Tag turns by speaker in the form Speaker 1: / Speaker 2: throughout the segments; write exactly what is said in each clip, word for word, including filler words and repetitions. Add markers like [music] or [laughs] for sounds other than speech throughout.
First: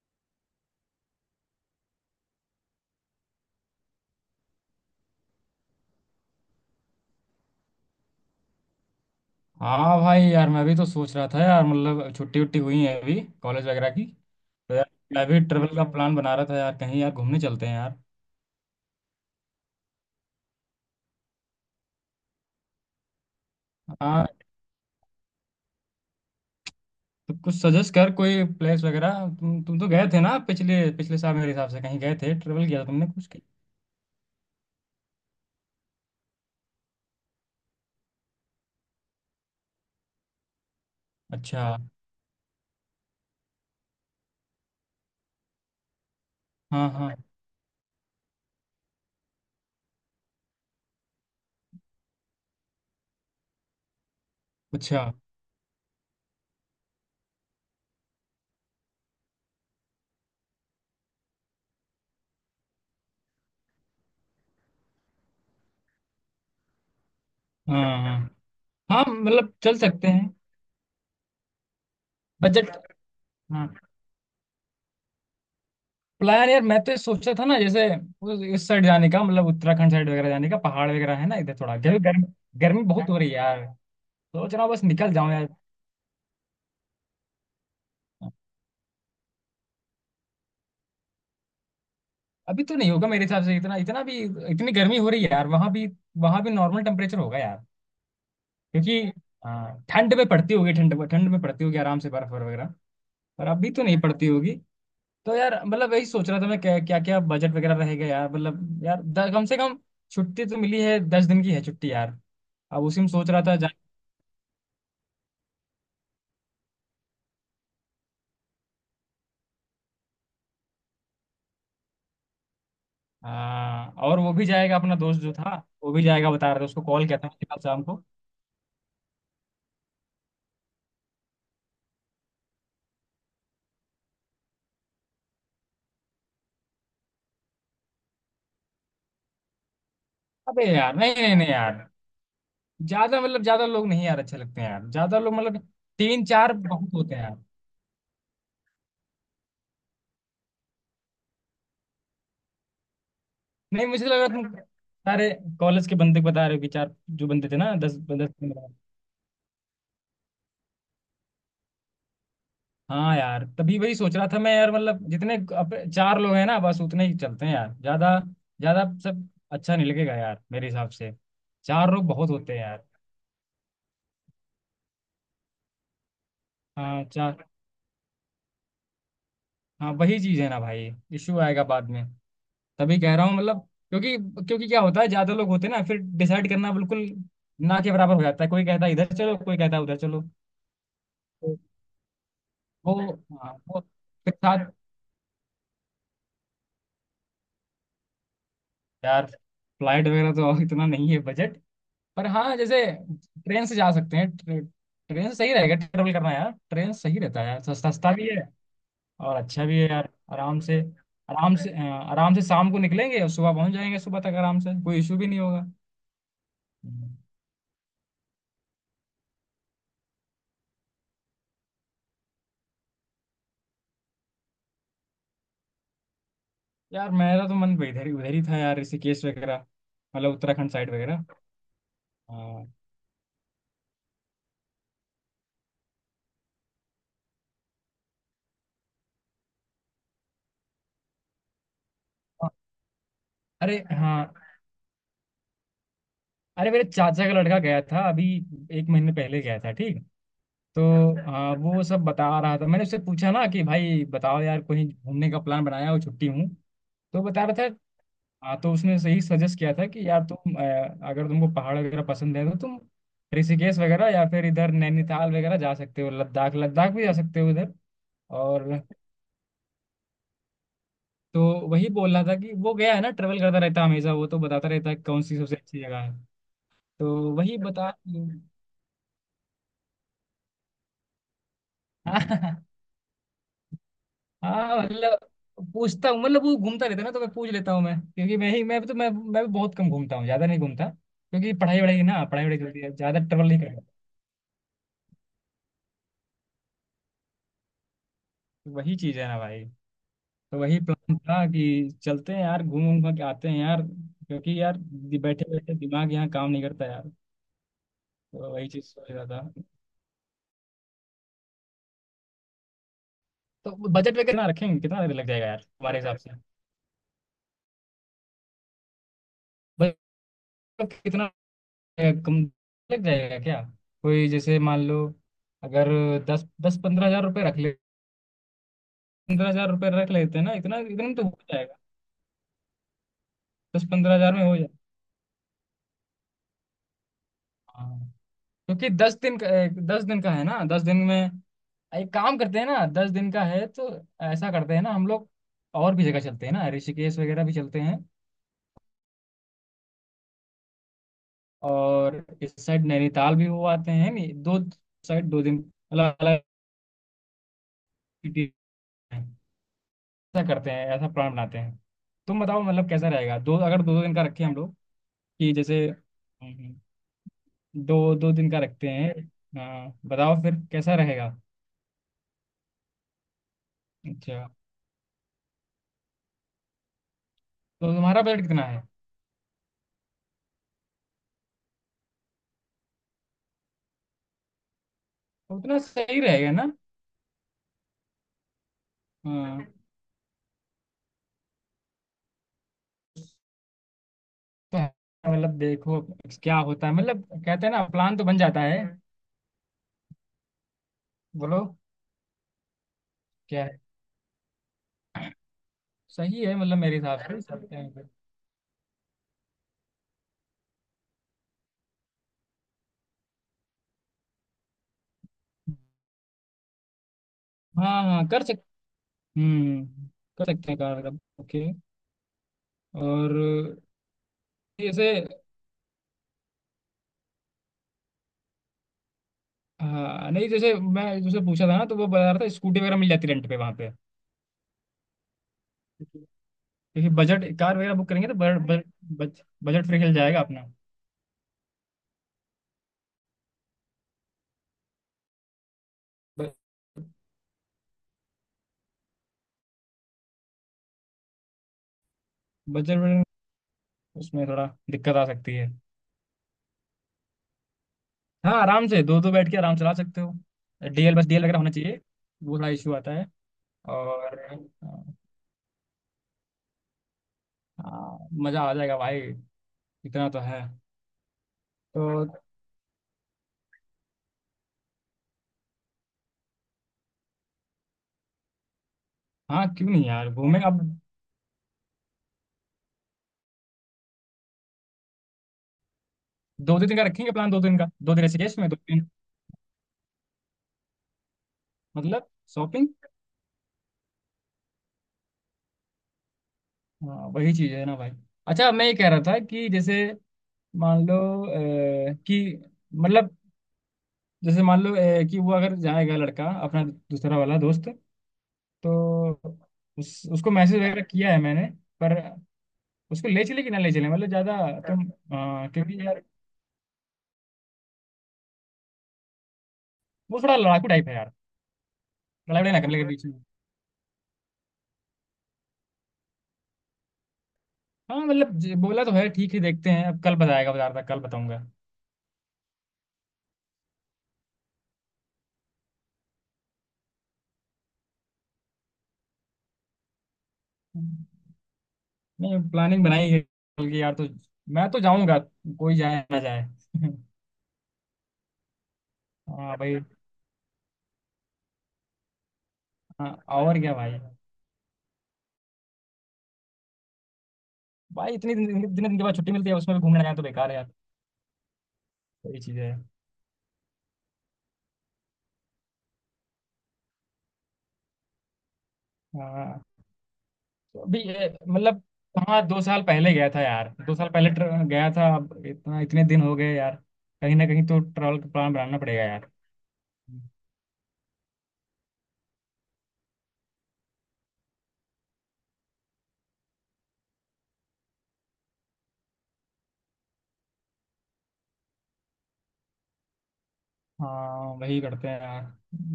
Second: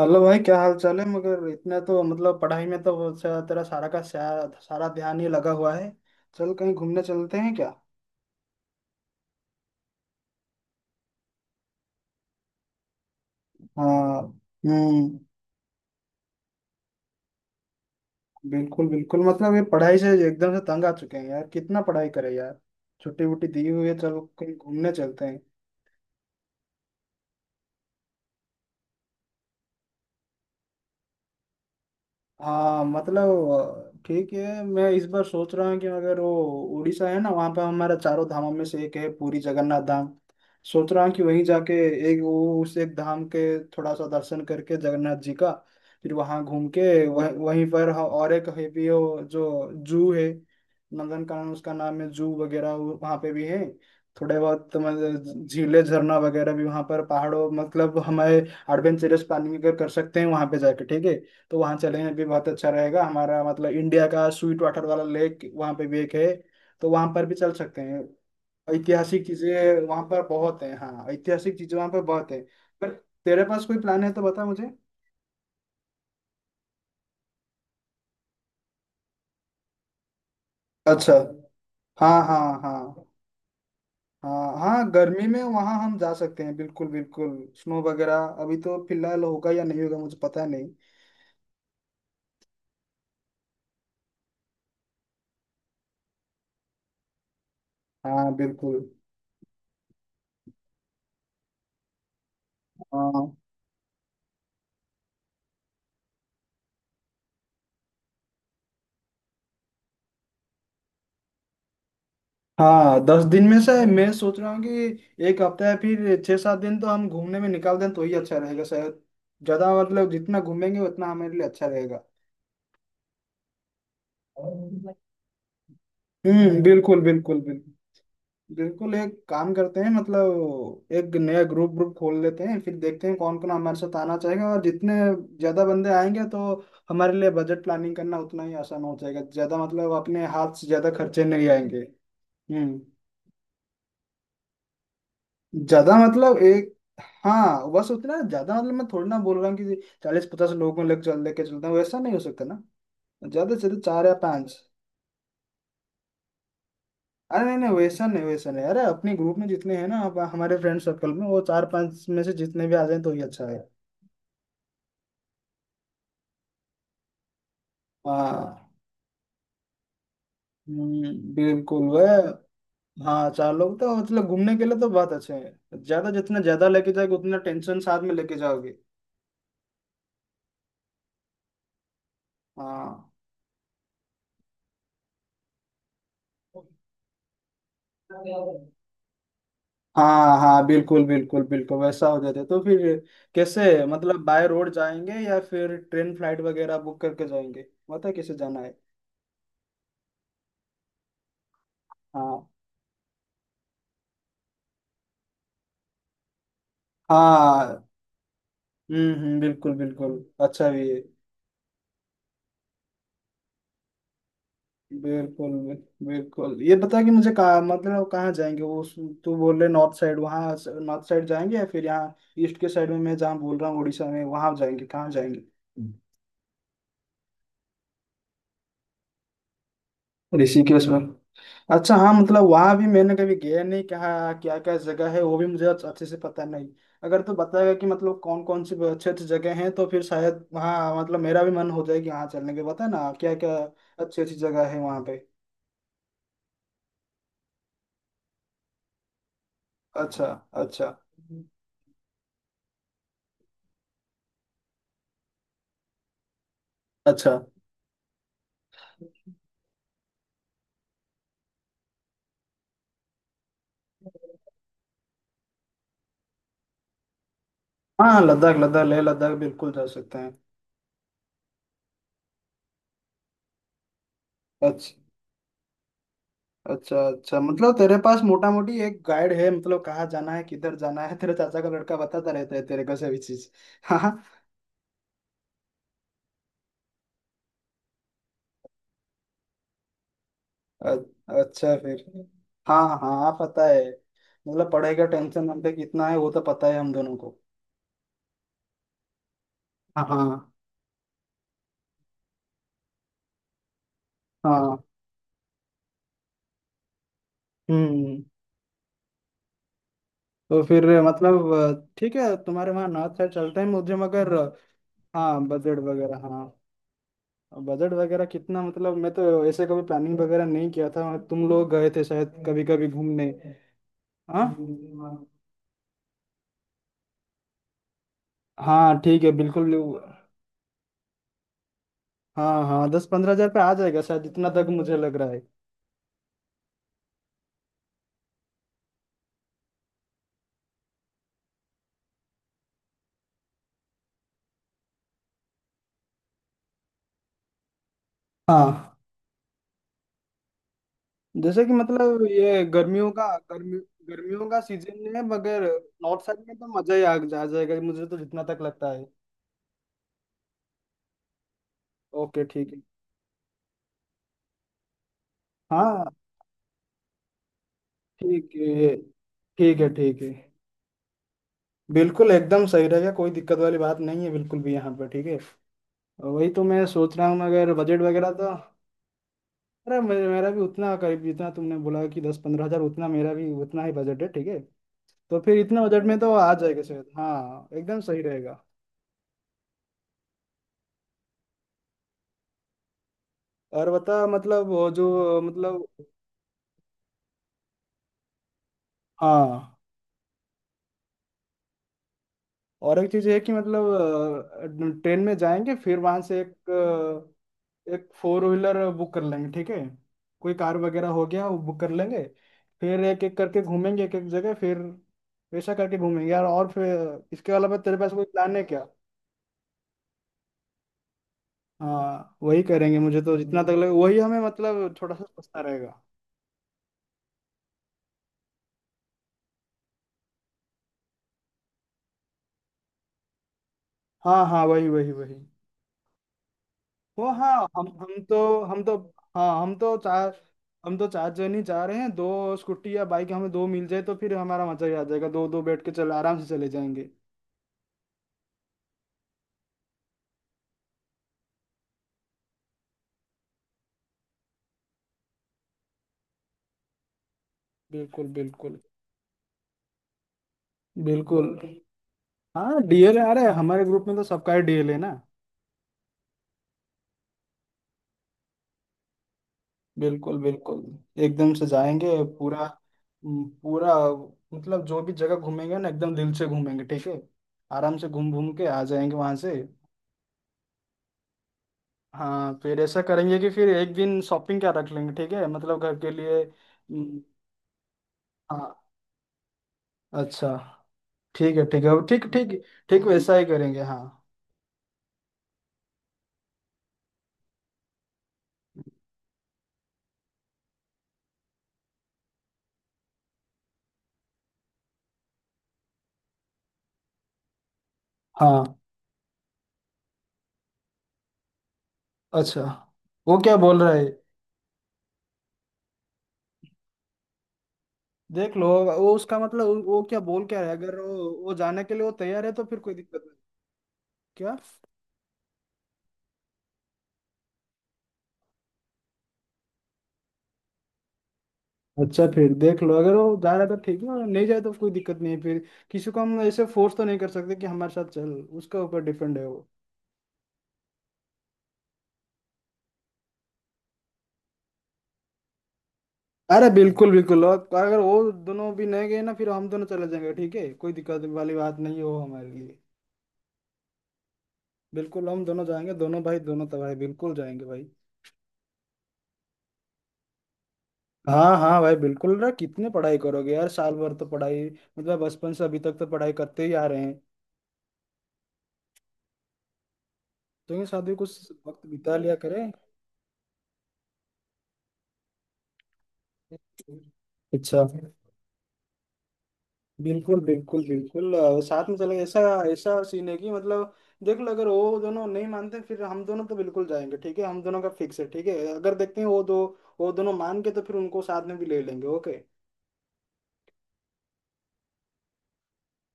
Speaker 1: Hello भाई, क्या हाल चाल है? मगर इतना तो मतलब पढ़ाई में तो बहुत सा- तेरा सारा का सारा, सारा ध्यान ही लगा हुआ है। चल कहीं घूमने चलते हैं क्या?
Speaker 2: हाँ भाई यार, मैं भी तो सोच रहा था यार। मतलब छुट्टी वुट्टी हुई है अभी कॉलेज वगैरह की।
Speaker 1: हाँ।
Speaker 2: तो यार
Speaker 1: हम्म।
Speaker 2: मैं भी ट्रेवल का प्लान बना रहा था यार। कहीं यार घूमने चलते हैं यार।
Speaker 1: बिल्कुल बिल्कुल, मतलब ये पढ़ाई से एकदम से तंग आ चुके हैं यार, कितना पढ़ाई करें यार। छुट्टी वुट्टी दी हुई है, चलो
Speaker 2: हाँ,
Speaker 1: कहीं घूमने चलते हैं।
Speaker 2: तो कुछ सजेस्ट कर कोई प्लेस वगैरह। तुम तुम तो गए थे ना पिछले पिछले साल मेरे हिसाब से कहीं गए थे, ट्रेवल किया
Speaker 1: हाँ,
Speaker 2: था तुमने कुछ कहीं?
Speaker 1: मतलब ठीक है। मैं इस बार सोच रहा हूँ कि अगर वो उड़ीसा है ना, वहाँ पर हमारा चारों धामों में से एक है पूरी जगन्नाथ धाम। सोच रहा हूँ कि वहीं जाके
Speaker 2: अच्छा।
Speaker 1: एक वो उस एक धाम के थोड़ा सा दर्शन करके जगन्नाथ जी का, फिर वहाँ घूम
Speaker 2: हाँ
Speaker 1: के
Speaker 2: हाँ।
Speaker 1: वह, वहीं पर ह- और एक है भी वो जो जू है। नंदनकानन उसका नाम है, जू वगैरह वो- वहाँ पे भी है। थोड़े बहुत तो
Speaker 2: अच्छा।
Speaker 1: मतलब झीलें झरना वगैरह भी वहाँ पर, पहाड़ों मतलब हमारे एडवेंचरस प्लानिंग अगर कर सकते हैं वहाँ पे जाके, ठीक है। तो वहाँ चलेंगे भी, बहुत अच्छा रहेगा हमारा। मतलब इंडिया का स्वीट वाटर वाला लेक वहाँ पे भी एक है, तो वहाँ पर भी चल सकते
Speaker 2: हाँ
Speaker 1: हैं।
Speaker 2: हाँ हाँ,
Speaker 1: ऐतिहासिक
Speaker 2: मतलब चल
Speaker 1: चीजें वहाँ
Speaker 2: सकते
Speaker 1: पर
Speaker 2: हैं।
Speaker 1: बहुत हैं, हाँ, ऐतिहासिक चीजें वहाँ पर बहुत हैं।
Speaker 2: बजट।
Speaker 1: पर तेरे पास
Speaker 2: हाँ,
Speaker 1: कोई प्लान है तो बता मुझे।
Speaker 2: प्लान यार मैं तो ये सोचा था ना, जैसे उस- इस साइड जाने का, मतलब उत्तराखंड साइड वगैरह जाने का। पहाड़
Speaker 1: अच्छा।
Speaker 2: वगैरह है ना इधर, थोड़ा गर्मी
Speaker 1: हाँ
Speaker 2: गर्मी।
Speaker 1: हाँ
Speaker 2: गर्मी
Speaker 1: हाँ।
Speaker 2: बहुत हो रही है यार। सोच
Speaker 1: हाँ,
Speaker 2: रहा हूँ बस
Speaker 1: हाँ,
Speaker 2: निकल
Speaker 1: गर्मी
Speaker 2: जाऊं
Speaker 1: में
Speaker 2: यार।
Speaker 1: वहाँ हम जा सकते हैं, बिल्कुल बिल्कुल। स्नो वगैरह अभी तो फिलहाल होगा या नहीं होगा, मुझे पता नहीं।
Speaker 2: अभी तो नहीं होगा मेरे हिसाब से इतना, इतना भी। इतनी गर्मी हो रही है यार वहां भी। वहां भी नॉर्मल टेम्परेचर होगा यार।
Speaker 1: हाँ, बिल्कुल।
Speaker 2: क्योंकि हाँ, ठंड में पड़ती होगी। ठंड ठंड में पड़ती होगी आराम से, बर्फ और वगैरह।
Speaker 1: हाँ
Speaker 2: पर अभी तो नहीं पड़ती होगी। तो यार मतलब वही सोच रहा था मैं, क्या क्या, क्या बजट वगैरह रहेगा यार। मतलब यार द, कम से कम छुट्टी तो मिली है। दस दिन की है छुट्टी यार। अब उसी
Speaker 1: हाँ,
Speaker 2: में
Speaker 1: दस
Speaker 2: सोच रहा
Speaker 1: दिन
Speaker 2: था
Speaker 1: में
Speaker 2: जा।
Speaker 1: से मैं सोच रहा हूँ कि एक हफ्ता या फिर छः सात दिन तो हम घूमने में निकाल दें, तो ही अच्छा रहेगा शायद। ज्यादा, मतलब जितना घूमेंगे उतना हमारे लिए अच्छा रहेगा।
Speaker 2: हाँ, और वो भी जाएगा, अपना दोस्त जो था वो भी जाएगा, बता रहा
Speaker 1: हम्म।
Speaker 2: था। उसको
Speaker 1: बिल्कुल
Speaker 2: कॉल किया था
Speaker 1: बिल्कुल
Speaker 2: मैंने कल शाम
Speaker 1: बिल्कुल।
Speaker 2: को।
Speaker 1: बिल्कुल एक काम करते हैं, मतलब एक नया ग्रुप ग्रुप खोल लेते हैं, फिर देखते हैं कौन कौन हमारे साथ आना चाहेगा, और जितने ज्यादा बंदे आएंगे तो हमारे लिए बजट प्लानिंग करना उतना ही आसान हो जाएगा। ज्यादा, मतलब अपने हाथ
Speaker 2: अबे
Speaker 1: से ज्यादा
Speaker 2: यार, नहीं
Speaker 1: खर्चे
Speaker 2: नहीं
Speaker 1: नहीं
Speaker 2: नहीं
Speaker 1: आएंगे।
Speaker 2: यार,
Speaker 1: हम्म।
Speaker 2: ज्यादा मतलब, ज्यादा लोग नहीं यार अच्छे लगते हैं यार। ज्यादा लोग मतलब,
Speaker 1: ज्यादा,
Speaker 2: तीन
Speaker 1: मतलब
Speaker 2: चार
Speaker 1: एक,
Speaker 2: बहुत होते हैं यार।
Speaker 1: हाँ, बस उतना ज्यादा, मतलब मैं थोड़ी ना बोल रहा हूँ कि चालीस पचास लोगों को लेकर चल लेके चलता हूँ, वैसा नहीं हो सकता ना। ज्यादा से ज्यादा
Speaker 2: नहीं
Speaker 1: चार
Speaker 2: मुझे
Speaker 1: या
Speaker 2: लगा तुम
Speaker 1: पांच।
Speaker 2: सारे कॉलेज के बंदे बता रहे हो, कि चार जो
Speaker 1: अरे
Speaker 2: बंदे
Speaker 1: नहीं
Speaker 2: थे
Speaker 1: नहीं,
Speaker 2: ना, दस
Speaker 1: वैसा
Speaker 2: दस
Speaker 1: नहीं, वैसा नहीं।
Speaker 2: पंद्रह।
Speaker 1: अरे, अपने ग्रुप में जितने हैं ना, अब हमारे फ्रेंड सर्कल में वो चार पांच में से जितने भी आ जाए तो
Speaker 2: हाँ
Speaker 1: ही
Speaker 2: यार,
Speaker 1: अच्छा है।
Speaker 2: तभी वही सोच रहा था मैं यार। मतलब जितने अब चार लोग हैं ना, बस उतने ही चलते हैं यार। ज्यादा
Speaker 1: हाँ।
Speaker 2: ज्यादा सब अच्छा नहीं लगेगा यार मेरे हिसाब से।
Speaker 1: हम्म, बिल्कुल,
Speaker 2: चार लोग
Speaker 1: वह।
Speaker 2: बहुत होते हैं यार।
Speaker 1: हाँ, चार लोग तो मतलब घूमने के लिए तो बहुत अच्छे हैं, ज्यादा जितना ज्यादा लेके
Speaker 2: हाँ,
Speaker 1: जाओगे उतना
Speaker 2: चार।
Speaker 1: टेंशन साथ में लेके जाओगे।
Speaker 2: हाँ, वही चीज़ है ना भाई। इश्यू आएगा बाद में। तभी
Speaker 1: हाँ
Speaker 2: कह रहा हूँ मतलब, क्योंकि क्योंकि क्या होता है, ज्यादा लोग होते हैं ना, फिर डिसाइड करना बिल्कुल ना के बराबर हो जाता है। कोई कहता है इधर चलो, कोई कहता है उधर चलो।
Speaker 1: हाँ हाँ, बिल्कुल बिल्कुल
Speaker 2: तो
Speaker 1: बिल्कुल, वैसा हो जाता है तो फिर।
Speaker 2: वो। हाँ वो,
Speaker 1: कैसे, मतलब
Speaker 2: फिर
Speaker 1: बाय
Speaker 2: साथ।
Speaker 1: रोड जाएंगे या फिर ट्रेन फ्लाइट वगैरह बुक करके जाएंगे? पता है कैसे जाना है?
Speaker 2: यार फ्लाइट वगैरह तो इतना नहीं है बजट। पर
Speaker 1: हाँ
Speaker 2: हाँ, जैसे ट्रेन से जा सकते हैं। ट्रे, ट्रेन से सही रहेगा ट्रेवल करना यार। ट्रेन सही रहता है यार।
Speaker 1: हाँ।
Speaker 2: सस्ता, सस्ता भी है
Speaker 1: हम्म
Speaker 2: और
Speaker 1: हम्म।
Speaker 2: अच्छा
Speaker 1: बिल्कुल
Speaker 2: भी है यार।
Speaker 1: बिल्कुल।
Speaker 2: आराम
Speaker 1: अच्छा
Speaker 2: से
Speaker 1: भी है।
Speaker 2: आराम से अ, आराम से शाम को निकलेंगे और सुबह पहुंच जाएंगे। सुबह तक आराम से कोई इशू भी नहीं
Speaker 1: बिल्कुल
Speaker 2: होगा।
Speaker 1: बिल्कुल, ये बता कि मुझे कहाँ, मतलब कहाँ जाएंगे? वो उस- तू बोल रहे नॉर्थ साइड वहाँ, नॉर्थ साइड जाएंगे या फिर यहाँ ईस्ट के साइड में, मैं जहाँ बोल रहा हूँ उड़ीसा में वहाँ जाएंगे? कहाँ जाएंगे?
Speaker 2: यार मेरा तो मन इधर ही, उधर ही था यार, ऋषिकेश वगैरह। मतलब उत्तराखंड
Speaker 1: ऋषिकेश
Speaker 2: साइड
Speaker 1: में?
Speaker 2: वगैरह।
Speaker 1: अच्छा, हाँ, मतलब
Speaker 2: हाँ,
Speaker 1: वहाँ भी मैंने कभी गया नहीं, कहा क्या क्या जगह है वो भी मुझे अच्छे अच्छे से पता नहीं। अगर तू बताएगा कि मतलब कौन कौन सी अच्छी अच्छी जगह हैं, तो फिर शायद वहाँ, मतलब मेरा भी मन हो जाए कि वहाँ
Speaker 2: हाँ,
Speaker 1: चलने के, बता ना क्या क्या
Speaker 2: अरे हाँ।
Speaker 1: अच्छी अच्छी जगह है वहाँ पे।
Speaker 2: अरे मेरे चाचा का लड़का गया था अभी, एक महीने पहले गया था ठीक।
Speaker 1: अच्छा
Speaker 2: तो
Speaker 1: अच्छा।
Speaker 2: हाँ, वो सब बता रहा था। मैंने उससे पूछा ना कि भाई बताओ यार, कहीं घूमने का प्लान बनाया हो, छुट्टी हूँ। तो
Speaker 1: अच्छा,
Speaker 2: बता रहा था। हाँ, तो उसने सही सजेस्ट किया था कि यार तुम अ, अगर तुमको पहाड़ वगैरह पसंद है, तो तुम ऋषिकेश वगैरह या फिर इधर नैनीताल वगैरह जा सकते हो। लद्दाख, लद्दाख भी जा सकते हो उधर।
Speaker 1: हाँ, लद्दाख
Speaker 2: और
Speaker 1: लद्दाख, लेह लद्दाख बिल्कुल जा सकते हैं।
Speaker 2: तो वही बोल रहा था कि वो गया है ना, ट्रेवल करता रहता है हमेशा। वो तो बताता रहता
Speaker 1: अच्छा
Speaker 2: है कौन सी सबसे अच्छी जगह है।
Speaker 1: अच्छा।
Speaker 2: तो
Speaker 1: अच्छा,
Speaker 2: वही
Speaker 1: मतलब
Speaker 2: बता
Speaker 1: तेरे पास
Speaker 2: हाँ।
Speaker 1: मोटा मोटी एक गाइड है, मतलब कहाँ जाना है किधर जाना है, तेरे चाचा का लड़का बताता रहता है
Speaker 2: [laughs]
Speaker 1: तेरे को सभी चीज। [laughs]
Speaker 2: हाँ, मतलब पूछता हूँ, मतलब वो घूमता रहता है ना, तो मैं पूछ लेता हूँ। मैं, क्योंकि मैं ही मैं तो मैं मैं भी बहुत कम घूमता हूँ, ज्यादा नहीं घूमता।
Speaker 1: अ-
Speaker 2: क्योंकि
Speaker 1: अच्छा
Speaker 2: पढ़ाई वढ़ाई
Speaker 1: फिर।
Speaker 2: ना पढ़ाई वढ़ाई चलती
Speaker 1: हाँ
Speaker 2: है, ज्यादा
Speaker 1: हाँ
Speaker 2: ट्रेवल नहीं
Speaker 1: पता
Speaker 2: करता।
Speaker 1: है, मतलब पढ़ाई का टेंशन हम पे कितना है वो तो पता है हम दोनों को।
Speaker 2: तो वही चीज है ना भाई।
Speaker 1: हाँ
Speaker 2: तो वही प्लान था कि चलते हैं यार, घूम घूम के आते हैं यार। क्योंकि यार
Speaker 1: हाँ।
Speaker 2: बैठे बैठे दिमाग यहाँ काम नहीं करता यार।
Speaker 1: हम्म।
Speaker 2: तो वही चीज सोच रहा था।
Speaker 1: तो फिर मतलब, अ, ठीक है, तुम्हारे वहाँ नॉर्थ साइड चलते हैं
Speaker 2: तो
Speaker 1: मुझे
Speaker 2: बजट वगैरह
Speaker 1: मगर।
Speaker 2: कितना रखेंगे, कितना लग
Speaker 1: हाँ,
Speaker 2: जाएगा यार
Speaker 1: बजट
Speaker 2: हमारे हिसाब
Speaker 1: वगैरह,
Speaker 2: से।
Speaker 1: हाँ। बजट वगैरह कितना, मतलब मैं तो ऐसे कभी
Speaker 2: मतलब
Speaker 1: प्लानिंग वगैरह नहीं किया था,
Speaker 2: कितना
Speaker 1: तुम लोग गए थे
Speaker 2: ए, कम
Speaker 1: शायद कभी कभी
Speaker 2: लग
Speaker 1: घूमने।
Speaker 2: जाएगा क्या? कोई,
Speaker 1: हाँ
Speaker 2: जैसे मान लो, अगर दस दस पंद्रह हजार रुपये रख ले।
Speaker 1: हाँ ठीक है
Speaker 2: पंद्रह हजार
Speaker 1: बिल्कुल।
Speaker 2: रुपये रख लेते हैं ना, इतना, इतना में तो हो जाएगा।
Speaker 1: हाँ हाँ, दस पंद्रह हजार पे आ
Speaker 2: दस
Speaker 1: जाएगा
Speaker 2: पंद्रह
Speaker 1: शायद,
Speaker 2: हजार में
Speaker 1: इतना
Speaker 2: हो
Speaker 1: तक
Speaker 2: जाएगा।
Speaker 1: मुझे लग रहा है।
Speaker 2: हाँ। क्योंकि दस दिन का ए, दस दिन का है ना, दस दिन में एक काम करते हैं ना, दस दिन का है तो ऐसा करते हैं ना हम लोग। और भी जगह चलते हैं ना, ऋषिकेश वगैरह भी चलते हैं
Speaker 1: हाँ, जैसे कि मतलब
Speaker 2: और इस
Speaker 1: ये
Speaker 2: साइड
Speaker 1: गर्मियों का,
Speaker 2: नैनीताल भी हो
Speaker 1: गर्मी,
Speaker 2: आते हैं। नहीं,
Speaker 1: गर्मियों
Speaker 2: दो
Speaker 1: का सीजन है
Speaker 2: साइड दो
Speaker 1: मगर
Speaker 2: दिन अलग
Speaker 1: नॉर्थ साइड
Speaker 2: अलग
Speaker 1: में तो मजा ही आ जा जाएगा मुझे तो जितना
Speaker 2: सिटी।
Speaker 1: तक लगता है।
Speaker 2: ऐसा करते हैं, ऐसा प्लान बनाते हैं। तुम
Speaker 1: ओके
Speaker 2: बताओ
Speaker 1: ठीक है।
Speaker 2: मतलब कैसा रहेगा, दो, अगर दो दो दिन का रखें हम लोग, कि जैसे।
Speaker 1: हाँ
Speaker 2: हम्म, दो दो
Speaker 1: ठीक
Speaker 2: दिन का रखते
Speaker 1: है,
Speaker 2: हैं।
Speaker 1: ठीक है,
Speaker 2: हाँ
Speaker 1: ठीक है।
Speaker 2: बताओ फिर कैसा रहेगा।
Speaker 1: बिल्कुल एकदम सही रहेगा, कोई दिक्कत वाली बात नहीं है
Speaker 2: अच्छा,
Speaker 1: बिल्कुल भी, यहाँ पर ठीक है। वही तो मैं सोच रहा हूँ, अगर
Speaker 2: तो
Speaker 1: बजट
Speaker 2: तुम्हारा
Speaker 1: वगैरह
Speaker 2: बजट
Speaker 1: तो।
Speaker 2: कितना है?
Speaker 1: अरे, मे- मेरा भी उतना करीब जितना तुमने बोला कि दस पंद्रह हजार, उतना मेरा भी उतना ही बजट है, ठीक है। तो
Speaker 2: तो
Speaker 1: फिर
Speaker 2: उतना
Speaker 1: इतना बजट में
Speaker 2: सही
Speaker 1: तो
Speaker 2: रहेगा
Speaker 1: आ
Speaker 2: ना।
Speaker 1: जाएगा शायद, हाँ एकदम सही रहेगा।
Speaker 2: हाँ
Speaker 1: और बता, मतलब वो
Speaker 2: तो,
Speaker 1: जो
Speaker 2: मतलब
Speaker 1: मतलब,
Speaker 2: देखो क्या होता है, मतलब कहते हैं ना, प्लान तो बन जाता है।
Speaker 1: हाँ,
Speaker 2: बोलो,
Speaker 1: और एक चीज ये है कि
Speaker 2: क्या है?
Speaker 1: मतलब ट्रेन में जाएंगे, फिर वहां से
Speaker 2: सही
Speaker 1: एक
Speaker 2: है, मतलब मेरे हिसाब से चलते
Speaker 1: अ,
Speaker 2: हैं
Speaker 1: एक
Speaker 2: फिर।
Speaker 1: फोर व्हीलर बुक कर लेंगे, ठीक है। कोई कार वगैरह हो गया वो बुक कर लेंगे, फिर एक एक करके घूमेंगे एक एक जगह, फिर वैसा करके घूमेंगे यार। और फिर इसके अलावा तेरे
Speaker 2: हाँ
Speaker 1: पास कोई
Speaker 2: हाँ, कर
Speaker 1: प्लान है
Speaker 2: सकते।
Speaker 1: क्या?
Speaker 2: हम्म, कर सकते हैं कार का। ओके।
Speaker 1: हाँ वही करेंगे, मुझे
Speaker 2: और
Speaker 1: तो जितना तक लगे वही हमें, मतलब
Speaker 2: जैसे,
Speaker 1: थोड़ा सा सस्ता रहेगा।
Speaker 2: हाँ नहीं जैसे मैं जैसे पूछा था ना, तो वो बता रहा था स्कूटी वगैरह मिल जाती रेंट पे वहाँ पे।
Speaker 1: हाँ हाँ, वही वही वही,
Speaker 2: क्योंकि
Speaker 1: वो,
Speaker 2: बजट,
Speaker 1: हाँ,
Speaker 2: कार
Speaker 1: हम
Speaker 2: वगैरह बुक
Speaker 1: हम
Speaker 2: करेंगे तो
Speaker 1: तो हम तो
Speaker 2: बजट
Speaker 1: हाँ, हम
Speaker 2: बजट
Speaker 1: तो
Speaker 2: फ्री हिल
Speaker 1: चार
Speaker 2: जाएगा अपना।
Speaker 1: हम तो चार जन ही जा रहे हैं। दो स्कूटी या बाइक हमें दो मिल जाए तो फिर हमारा मजा ही आ जाएगा, दो दो बैठ के चल आराम से चले जाएंगे।
Speaker 2: बजट उसमें थोड़ा दिक्कत आ सकती है।
Speaker 1: बिल्कुल
Speaker 2: हाँ
Speaker 1: बिल्कुल
Speaker 2: आराम से दो दो बैठ के आराम से चला सकते हो। डीएल, बस डीएल
Speaker 1: बिल्कुल।
Speaker 2: वगैरह होना चाहिए। वो थोड़ा
Speaker 1: हाँ,
Speaker 2: इशू आता
Speaker 1: डी एल
Speaker 2: है।
Speaker 1: आ रहा है हमारे ग्रुप में, तो
Speaker 2: और
Speaker 1: सबका ही डी एल है ना।
Speaker 2: हाँ, मज़ा आ जाएगा भाई। इतना
Speaker 1: बिल्कुल
Speaker 2: तो है।
Speaker 1: बिल्कुल। एकदम से जाएंगे
Speaker 2: तो
Speaker 1: पूरा, पूरा मतलब जो भी जगह घूमेंगे ना एकदम दिल से घूमेंगे, ठीक है। आराम से घूम घूम के आ जाएंगे वहां से।
Speaker 2: हाँ, क्यों नहीं यार, घूमेंगे अब।
Speaker 1: हाँ, फिर ऐसा करेंगे कि फिर एक दिन शॉपिंग क्या रख लेंगे, ठीक है, मतलब घर के लिए।
Speaker 2: दो दो दिन का
Speaker 1: हम्म।
Speaker 2: रखेंगे प्लान, दो दिन का, दो दिन ऐसे केस में,
Speaker 1: हाँ।
Speaker 2: दो दिन।
Speaker 1: अच्छा, ठीक है ठीक है, ठीक
Speaker 2: मतलब
Speaker 1: ठीक।
Speaker 2: शॉपिंग।
Speaker 1: ठीक, वैसा ही करेंगे, हाँ।
Speaker 2: हाँ, वही चीज है ना भाई। अच्छा मैं ये कह रहा था कि जैसे, मान लो अ, कि मतलब, जैसे मान लो अ, कि वो अगर जाएगा लड़का, अपना दूसरा वाला दोस्त,
Speaker 1: हाँ,
Speaker 2: तो उस उसको मैसेज वगैरह किया है मैंने। पर
Speaker 1: अच्छा,
Speaker 2: उसको
Speaker 1: वो
Speaker 2: ले
Speaker 1: क्या
Speaker 2: चले कि ना
Speaker 1: बोल
Speaker 2: ले
Speaker 1: रहा है?
Speaker 2: चले, मतलब ज्यादा। तुम अ, क्योंकि यार
Speaker 1: देख लो वो उसका मतलब, वो, वो क्या
Speaker 2: वो
Speaker 1: बोल
Speaker 2: थोड़ा
Speaker 1: क्या रहा है,
Speaker 2: लड़ाकू
Speaker 1: अगर
Speaker 2: टाइप है
Speaker 1: वो
Speaker 2: यार।
Speaker 1: वो जाने के लिए वो तैयार है
Speaker 2: लड़ाई
Speaker 1: तो
Speaker 2: वड़ाई
Speaker 1: फिर
Speaker 2: ना
Speaker 1: कोई
Speaker 2: करने के
Speaker 1: दिक्कत
Speaker 2: बीच में।
Speaker 1: नहीं। क्या?
Speaker 2: हाँ मतलब ज- बोला तो है, ठीक है देखते हैं। अब कल बताएगा, बता रहा था कल बताऊंगा।
Speaker 1: अच्छा, फिर देख लो अगर वो जा रहा है तो ठीक है, और नहीं जाए तो कोई दिक्कत नहीं है फिर। किसी को हम ऐसे फोर्स तो नहीं कर सकते कि हमारे साथ चल, उसके ऊपर डिपेंड है वो।
Speaker 2: नहीं, प्लानिंग बनाई है कल की यार, तो मैं तो जाऊंगा, कोई जाए ना जाए।
Speaker 1: अरे बिल्कुल
Speaker 2: [laughs]
Speaker 1: बिल्कुल, और तो अगर वो दोनों भी नहीं गए ना, फिर हम
Speaker 2: हाँ
Speaker 1: दोनों
Speaker 2: भाई,
Speaker 1: चले जाएंगे, ठीक है, कोई दिक्कत वाली बात नहीं है वो हमारे लिए।
Speaker 2: हाँ और क्या भाई।
Speaker 1: बिल्कुल हम दोनों जाएंगे, दोनों भाई, दोनों तो भाई बिल्कुल जाएंगे भाई।
Speaker 2: भाई इतनी दिन दिन- दिन- दिन के बाद छुट्टी मिलती है, उसमें भी घूमने जाए तो बेकार है यार।
Speaker 1: हाँ हाँ भाई, बिल्कुल ना,
Speaker 2: वही चीज
Speaker 1: कितने
Speaker 2: है।
Speaker 1: पढ़ाई करोगे यार, साल भर तो पढ़ाई, मतलब बचपन से अभी तक तो पढ़ाई करते ही आ रहे हैं।
Speaker 2: हाँ
Speaker 1: तो ये
Speaker 2: तो
Speaker 1: साथ में
Speaker 2: अभी ये,
Speaker 1: कुछ वक्त
Speaker 2: मतलब
Speaker 1: बिता लिया
Speaker 2: हाँ,
Speaker 1: करें।
Speaker 2: दो साल पहले गया था यार। दो साल पहले ट्र- गया था, अब इतना इतने दिन हो गए यार। कहीं ना
Speaker 1: अच्छा,
Speaker 2: कहीं तो ट्रैवल का प्लान बनाना पड़ेगा यार।
Speaker 1: बिल्कुल बिल्कुल बिल्कुल, अ, साथ में चलेंगे ऐसा। ऐसा सीन है कि मतलब, देख लो अगर वो दोनों नहीं मानते फिर हम दोनों तो बिल्कुल जाएंगे, ठीक है, हम दोनों का फिक्स है, ठीक है। अगर देखते हैं वो दो वो दोनों मान के तो फिर उनको साथ में भी ले लेंगे, ओके।
Speaker 2: हाँ, वही करते हैं यार,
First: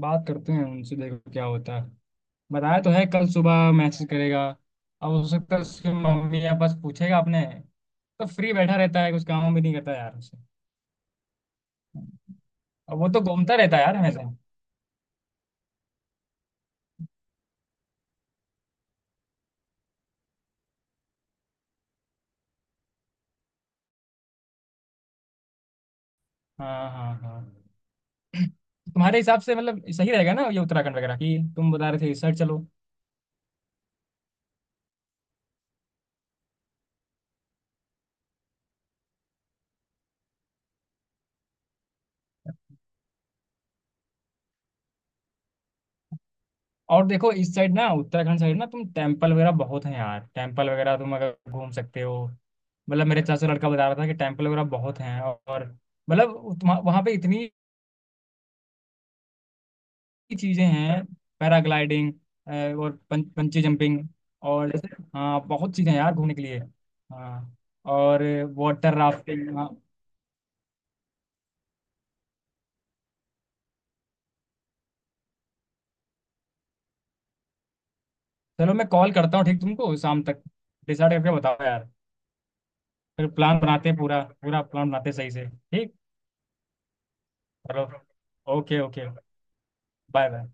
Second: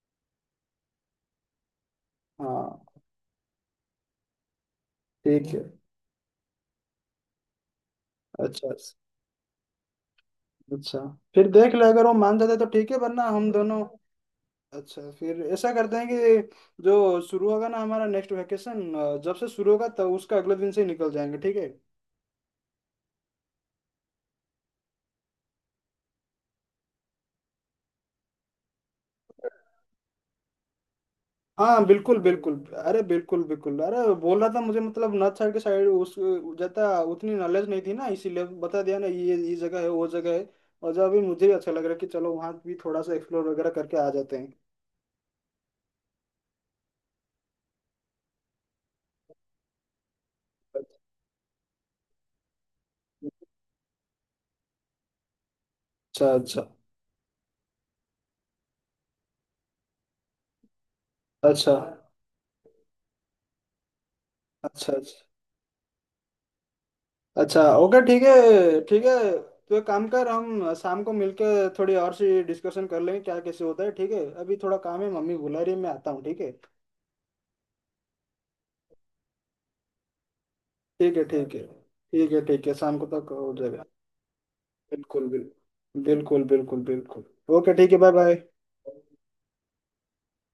Speaker 2: बात करते हैं उनसे, देखो क्या होता है। बताया
Speaker 1: हाँ
Speaker 2: तो है, कल सुबह मैसेज करेगा। अब हो
Speaker 1: ठीक
Speaker 2: सकता है
Speaker 1: है।
Speaker 2: उसकी मम्मी या बस पूछेगा आपने। तो फ्री
Speaker 1: अच्छा
Speaker 2: बैठा रहता है, कुछ काम भी नहीं करता यार उसे।
Speaker 1: अच्छा, फिर देख लो अगर वो मान जाते तो ठीक है,
Speaker 2: अब वो तो
Speaker 1: वरना हम
Speaker 2: घूमता रहता
Speaker 1: दोनों।
Speaker 2: है यार हमेशा।
Speaker 1: अच्छा, फिर ऐसा करते हैं कि जो शुरू होगा ना हमारा नेक्स्ट वेकेशन, जब से शुरू होगा तब उसका अगले दिन से ही निकल जाएंगे, ठीक है।
Speaker 2: हाँ हाँ हाँ। तुम्हारे हिसाब से मतलब सही रहेगा ना ये, उत्तराखंड वगैरह की तुम
Speaker 1: हाँ
Speaker 2: बता रहे थे,
Speaker 1: बिल्कुल
Speaker 2: इस साइड
Speaker 1: बिल्कुल,
Speaker 2: चलो।
Speaker 1: अरे बिल्कुल बिल्कुल, अरे बोल रहा था मुझे, मतलब नॉर्थ साइड के साइड उस ज्यादा उतनी नॉलेज नहीं थी ना, इसीलिए बता दिया ना ये ये जगह है वो जगह है। और जब अभी मुझे भी अच्छा लग रहा है कि चलो वहाँ भी थोड़ा सा एक्सप्लोर वगैरह करके आ जाते हैं।
Speaker 2: और देखो इस साइड ना, उत्तराखंड साइड ना, तुम टेम्पल वगैरह बहुत हैं यार। टेम्पल वगैरह तुम अगर घूम सकते हो, मतलब मेरे चाचा लड़का बता रहा था कि टेम्पल वगैरह बहुत हैं। और
Speaker 1: अच्छा
Speaker 2: मतलब
Speaker 1: अच्छा।
Speaker 2: तुम्हा- वहाँ पे इतनी चीजें हैं,
Speaker 1: अच्छा
Speaker 2: पैराग्लाइडिंग और पं, पंची जंपिंग, और जैसे,
Speaker 1: अच्छा। अच्छा
Speaker 2: हाँ बहुत चीजें हैं यार घूमने के लिए। हाँ
Speaker 1: अच्छा। ओके ठीक
Speaker 2: और
Speaker 1: है,
Speaker 2: वाटर
Speaker 1: ठीक है।
Speaker 2: राफ्टिंग, हाँ।
Speaker 1: तो एक काम कर, हम शाम को मिलके थोड़ी और सी डिस्कशन कर लेंगे क्या, कैसे होता है, ठीक है? अभी थोड़ा काम है, मम्मी बुला रही है, मैं आता हूँ, ठीक है।
Speaker 2: चलो मैं कॉल करता हूँ ठीक। तुमको शाम तक डिसाइड
Speaker 1: ठीक है
Speaker 2: करके
Speaker 1: ठीक है।
Speaker 2: बताओ यार।
Speaker 1: ठीक है ठीक है, शाम को
Speaker 2: फिर
Speaker 1: तक हो
Speaker 2: प्लान
Speaker 1: जाएगा।
Speaker 2: बनाते हैं, पूरा पूरा प्लान बनाते हैं
Speaker 1: बिल्कुल
Speaker 2: सही से ठीक।
Speaker 1: बिल्कुल। बिल्कुल बिल्कुल बिल्कुल। ओके
Speaker 2: चलो,
Speaker 1: ठीक है, bye bye.
Speaker 2: Okay okay, bye bye.